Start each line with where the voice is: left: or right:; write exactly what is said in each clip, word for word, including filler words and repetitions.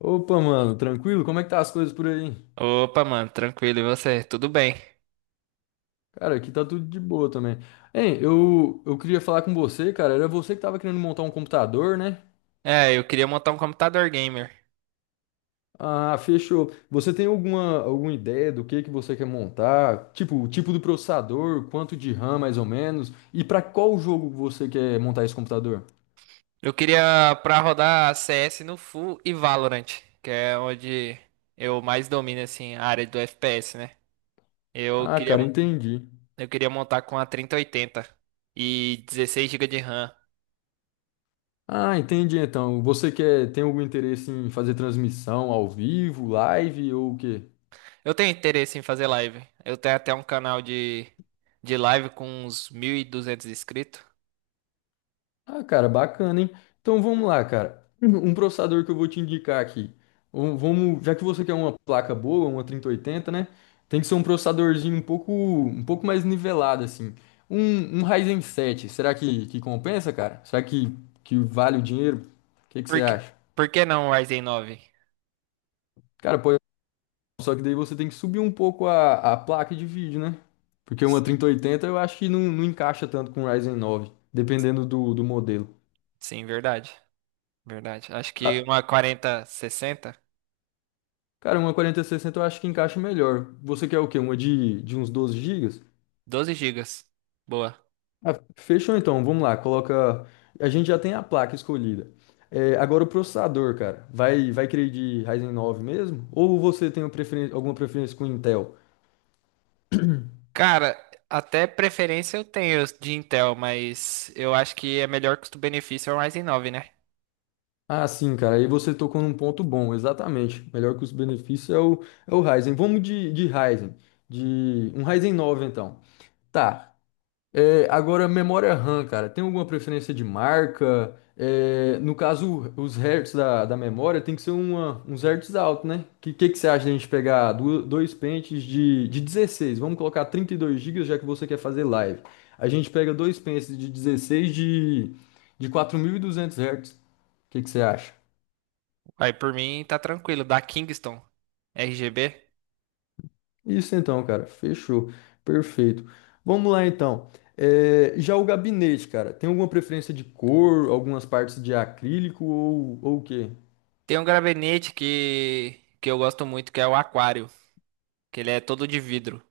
left: Opa, mano, tranquilo? Como é que tá as coisas por aí?
right: Opa, mano, tranquilo, e você? Tudo bem?
left: Cara, aqui tá tudo de boa também. Hein, eu, eu queria falar com você, cara. Era você que tava querendo montar um computador, né?
right: É, eu queria montar um computador gamer.
left: Ah, fechou. Você tem alguma, alguma ideia do que que você quer montar? Tipo, o tipo do processador, quanto de RAM mais ou menos? E pra qual jogo você quer montar esse computador?
right: Eu queria pra rodar C S no Full e Valorant, que é onde eu mais domino assim a área do F P S, né? Eu
left: Ah,
right: queria
left: cara, entendi.
right: eu queria montar com a trinta e oitenta e dezesseis gigas de RAM.
left: Ah, entendi então. Você quer, tem algum interesse em fazer transmissão ao vivo, live ou o quê?
right: Eu tenho interesse em fazer live. Eu tenho até um canal de de live com uns mil e duzentos inscritos.
left: Ah, cara, bacana, hein? Então vamos lá, cara. Um um processador que eu vou te indicar aqui. Um- Vamos, já que você quer uma placa boa, uma trinta e oitenta, né? Tem que ser um processadorzinho um pouco, um pouco mais nivelado, assim. Um, um Ryzen sete, será que, que compensa, cara? Será que, que vale o dinheiro? O que que você
right: Por que,
left: acha?
right: por que não o Ryzen nove?
left: Cara, pode, só que daí você tem que subir um pouco a, a placa de vídeo, né? Porque uma
right: Sim,
left: trinta e oitenta eu acho que não, não encaixa tanto com o Ryzen nove, dependendo do, do modelo.
right: sim, verdade. Verdade. Acho que
left: Ah,
right: uma quarenta sessenta
left: cara, uma quarenta e sessenta eu acho que encaixa melhor. Você quer o quê? Uma de, de uns doze gigas?
right: doze gigas. Boa.
left: Ah, fechou então, vamos lá, coloca. A gente já tem a placa escolhida. É, agora o processador, cara. Vai, vai querer de Ryzen nove mesmo? Ou você tem uma preferen- alguma preferência com Intel?
right: Cara, até preferência eu tenho de Intel, mas eu acho que é melhor custo-benefício é o Ryzen nove, né?
left: Ah, sim, cara. Aí você tocou num ponto bom, exatamente. Melhor que os benefícios é o, é o Ryzen. Vamos de, de Ryzen. De um Ryzen nove, então. Tá. É, agora, memória RAM, cara, tem alguma preferência de marca? É, no caso, os hertz da, da memória tem que ser uma, uns hertz alto, né? Que, que que você acha de a gente pegar du- dois pentes de, de dezesseis. Vamos colocar trinta e dois gigas já que você quer fazer live. A gente pega dois pentes de dezesseis de, de quatro mil e duzentos hertz. O que que você acha?
right: Aí por mim tá tranquilo, da Kingston R G B.
left: Isso então, cara. Fechou. Perfeito. Vamos lá então. É, já o gabinete, cara, tem alguma preferência de cor, algumas partes de acrílico ou, ou o quê?
right: Tem um gabinete que, que eu gosto muito, que é o Aquário, que ele é todo de vidro.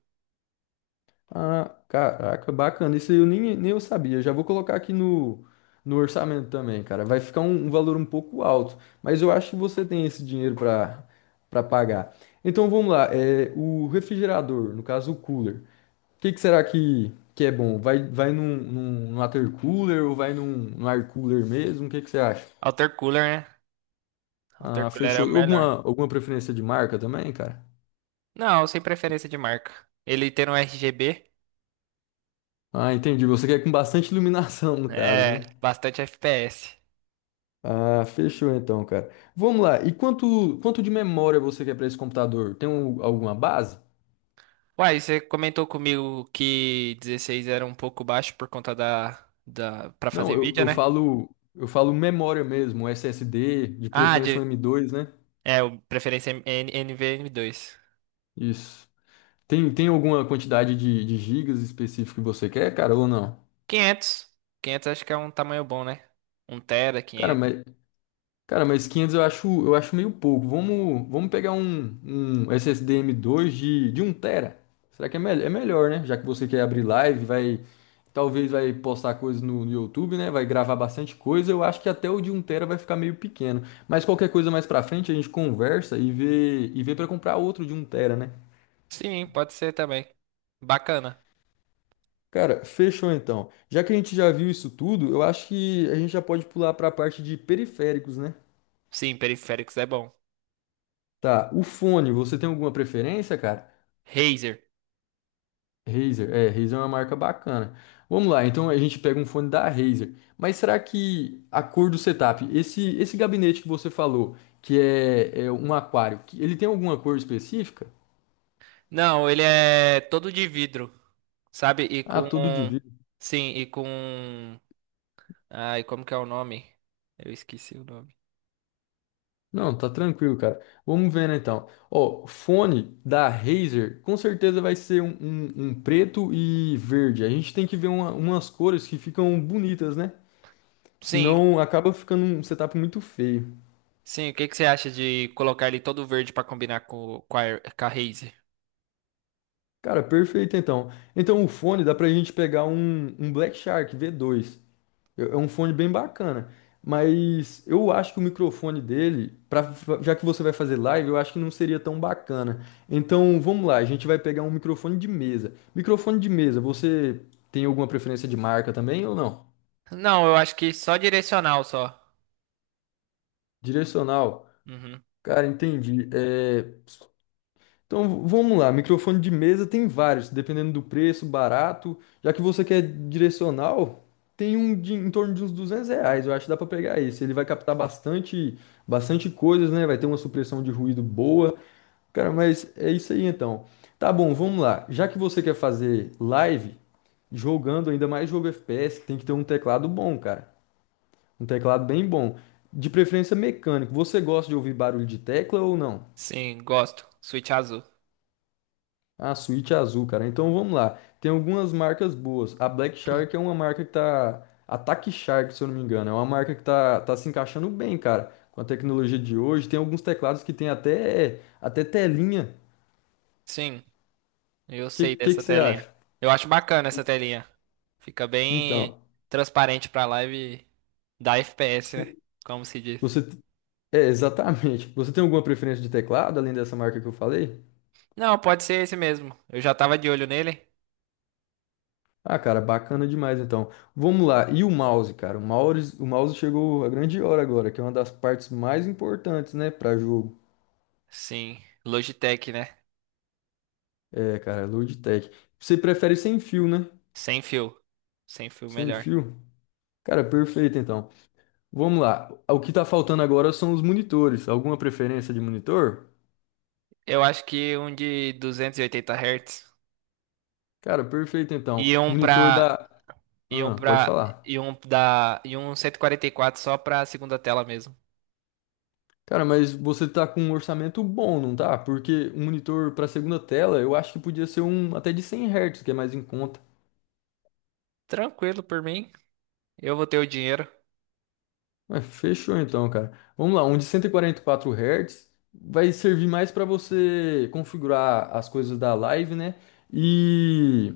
left: Ah, caraca, bacana. Isso aí eu nem, nem eu sabia. Já vou colocar aqui no, no orçamento também, cara. Vai ficar um, um valor um pouco alto, mas eu acho que você tem esse dinheiro para para pagar. Então vamos lá. É, o refrigerador, no caso o cooler. O que, que será que, que é bom? Vai, vai num, num, num water cooler ou vai num, num air cooler mesmo? O que, que você acha?
right: Cooler, né?
left: Ah,
right: Altercooler é o
left: fechou.
right: melhor.
left: Alguma, alguma preferência de marca também, cara?
right: Não, sem preferência de marca. Ele tendo um R G B,
left: Ah, entendi. Você quer com bastante iluminação, no caso,
right: é
left: né?
right: bastante F P S.
left: Ah, fechou então, cara. Vamos lá. E quanto, quanto de memória você quer para esse computador? Tem um- alguma base?
right: Uai, você comentou comigo que dezesseis era um pouco baixo por conta da, da para
left: Não,
right: fazer
left: eu,
right: vídeo,
left: eu
right: né?
left: falo, eu falo memória mesmo, S S D, de
right: Ah,
left: preferência
right: de
left: um M dois, né?
right: é, o preferência é M- N- nvme dois.
left: Isso. Tem, tem alguma quantidade de, de gigas específico que você quer, cara, ou não?
right: quinhentos Quinhentos, acho que é um tamanho bom, né? Um tera,
left: Cara,
right: quinhentos.
left: mas, cara, mas quinhentos eu acho, eu acho meio pouco. Vamos, vamos pegar um, um S S D M dois de, de um tera. Será que é, mel- é melhor, né? Já que você quer abrir live, vai, talvez vai postar coisas no, no YouTube, né? Vai gravar bastante coisa. Eu acho que até o de um tera vai ficar meio pequeno. Mas qualquer coisa mais pra frente a gente conversa e vê, e vê para comprar outro de um tera, né?
right: Sim, pode ser também. Bacana.
left: Cara, fechou então. Já que a gente já viu isso tudo, eu acho que a gente já pode pular pra parte de periféricos, né?
right: Sim, periféricos é bom.
left: Tá, o fone, você tem alguma preferência, cara?
right: Razer.
left: Razer. É, Razer é uma marca bacana. Vamos lá, então a gente pega um fone da Razer. Mas será que a cor do setup, esse esse gabinete que você falou, que é, é um aquário, que ele tem alguma cor específica?
right: Não, ele é todo de vidro, sabe? E
left: Ah,
right: com
left: todo de vidro.
right: sim, e com ai, como que é o nome? Eu esqueci o nome.
left: Não, tá tranquilo, cara. Vamos vendo então. Ó, fone da Razer, com certeza vai ser um, um- um preto e verde. A gente tem que ver uma- umas cores que ficam bonitas, né?
right: Sim,
left: Senão acaba ficando um setup muito feio.
right: sim, o que que você acha de colocar ele todo verde pra combinar com, com a, com a Raze?
left: Cara, perfeito então. Então o fone dá pra gente pegar um, um Black Shark v dois. É é um fone bem bacana. Mas eu acho que o microfone dele, pra, já que você vai fazer live, eu acho que não seria tão bacana. Então vamos lá, a gente vai pegar um microfone de mesa. Microfone de mesa, você tem alguma preferência de marca também ou não?
right: Não, eu acho que só direcional só.
left: Direcional.
right: Uhum.
left: Cara, entendi. É, então vamos lá, microfone de mesa tem vários, dependendo do preço, barato. Já que você quer direcional, tem um de, em torno de uns duzentos reais, eu acho que dá para pegar esse. Ele vai captar bastante, bastante coisas, né? Vai ter uma supressão de ruído boa. Cara, mas é isso aí então. Tá bom, vamos lá. Já que você quer fazer live, jogando ainda mais jogo F P S, tem que ter um teclado bom, cara. Um teclado bem bom. De preferência mecânico. Você gosta de ouvir barulho de tecla ou não?
right: Sim, gosto. Switch azul.
left: A suíte azul, cara. Então vamos lá. Tem algumas marcas boas. A Black Shark é uma marca que tá. Attack Shark, se eu não me engano. É uma marca que tá, tá se encaixando bem, cara. Com a tecnologia de hoje. Tem alguns teclados que tem até, até telinha.
right: Sim, eu
left: O que,
right: sei
left: que, que
right: dessa
left: você
right: telinha.
left: acha?
right: Eu acho bacana essa telinha. Fica bem
left: Então,
right: transparente pra live da F P S, né?
left: você.
right: Como se diz.
left: você- é, exatamente. Você tem alguma preferência de teclado, além dessa marca que eu falei?
right: Não, pode ser esse mesmo. Eu já tava de olho nele.
left: Ah, cara, bacana demais então. Vamos lá. E o mouse, cara? O mouse, o mouse, chegou a grande hora agora, que é uma das partes mais importantes, né, para jogo.
right: Sim, Logitech, né?
left: É, cara, Logitech. Você prefere sem fio, né?
right: Sem fio. Sem fio
left: Sem
right: melhor.
left: fio? Cara, perfeito então. Vamos lá. O que tá faltando agora são os monitores. Alguma preferência de monitor?
right: Eu acho que um de duzentos e oitenta hertz.
left: Cara, perfeito então.
right: Iam pra.
left: Monitor da.
right: Iam
left: Ah, pode
right: pra.
left: falar.
right: Iam da. Iam cento e quarenta e quatro só pra segunda tela mesmo.
left: Cara, mas você tá com um orçamento bom, não tá? Porque um monitor pra segunda tela, eu acho que podia ser um até de cem hertz, que é mais em conta.
right: Tranquilo por mim. Eu vou ter o dinheiro.
left: Ué, fechou então, cara. Vamos lá, um de cento e e quarenta e quatro Hz vai servir mais para você configurar as coisas da live, né? E,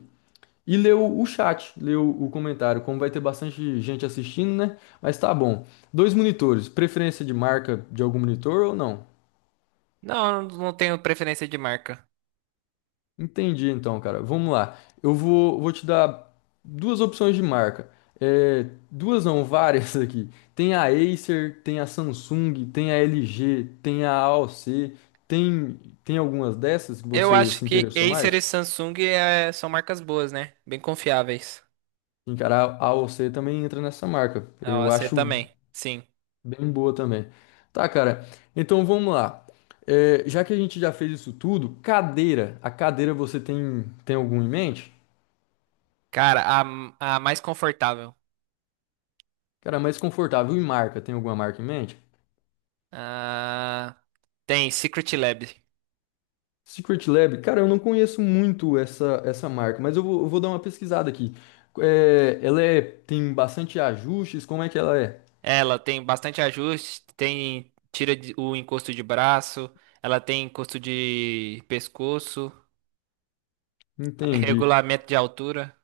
left: e ler o, o chat, ler o, o comentário, como vai ter bastante gente assistindo, né? Mas tá bom. Dois monitores, preferência de marca de algum monitor ou não?
right: Não, eu não tenho preferência de marca.
left: Entendi, então, cara. Vamos lá. Eu vou, vou te dar duas opções de marca. É, duas não, várias aqui. Tem a Acer, tem a Samsung, tem a L G, tem a AOC. Tem, tem algumas dessas que
right: Eu
left: você
right: acho
left: se
right: que
left: interessou
right: Acer
left: mais?
right: e Samsung é- são marcas boas, né? Bem confiáveis.
left: Sim, cara, a AOC também entra nessa marca.
right: A
left: Eu
right: O A C
left: acho
right: também, sim.
left: bem boa também. Tá, cara. Então vamos lá. É, já que a gente já fez isso tudo, cadeira. A cadeira você tem, tem algum em mente?
right: Cara, a, a mais confortável.
left: Cara, é mais confortável. E marca? Tem alguma marca em mente?
right: Ah, tem Secret Lab.
left: Secret Lab, cara, eu não conheço muito essa, essa marca, mas eu vou, eu vou dar uma pesquisada aqui. É, ela é, tem bastante ajustes, como é que ela é?
right: Ela tem bastante ajuste, tem tira de- o encosto de braço, ela tem encosto de pescoço.
left: Entendi.
right: Regulamento de altura.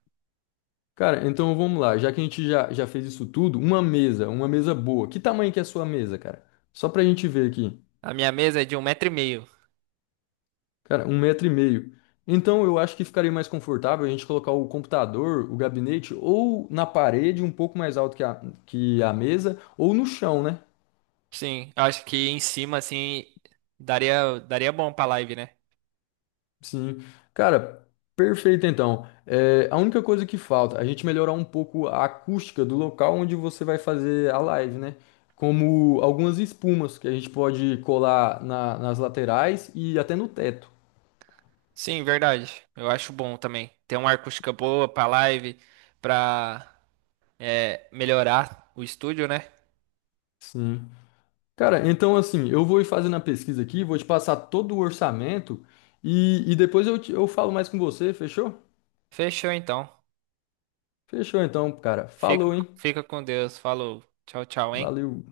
left: Cara, então vamos lá. Já que a gente já, já fez isso tudo, uma mesa, uma mesa boa. Que tamanho que é a sua mesa, cara? Só pra gente ver aqui.
right: A minha mesa é de um metro e meio.
left: Cara, um metro e meio. Então eu acho que ficaria mais confortável a gente colocar o computador, o gabinete, ou na parede, um pouco mais alto que a, que a mesa, ou no chão, né?
right: Sim, eu acho que em cima, assim, daria, daria bom pra live, né?
left: Sim, cara, perfeito então. É, a única coisa que falta, a gente melhorar um pouco a acústica do local onde você vai fazer a live, né? Como algumas espumas que a gente pode colar na- nas laterais e até no teto.
right: Sim, verdade. Eu acho bom também ter uma acústica boa pra live, pra é, melhorar o estúdio, né?
left: Sim. Cara, então assim, eu vou ir fazendo a pesquisa aqui, vou te passar todo o orçamento e, e depois eu, te- eu falo mais com você, fechou?
right: Fechou então.
left: Fechou então, cara.
right: Fica,
left: Falou, hein?
right: fica com Deus. Falou. Tchau, tchau, hein?
left: Valeu.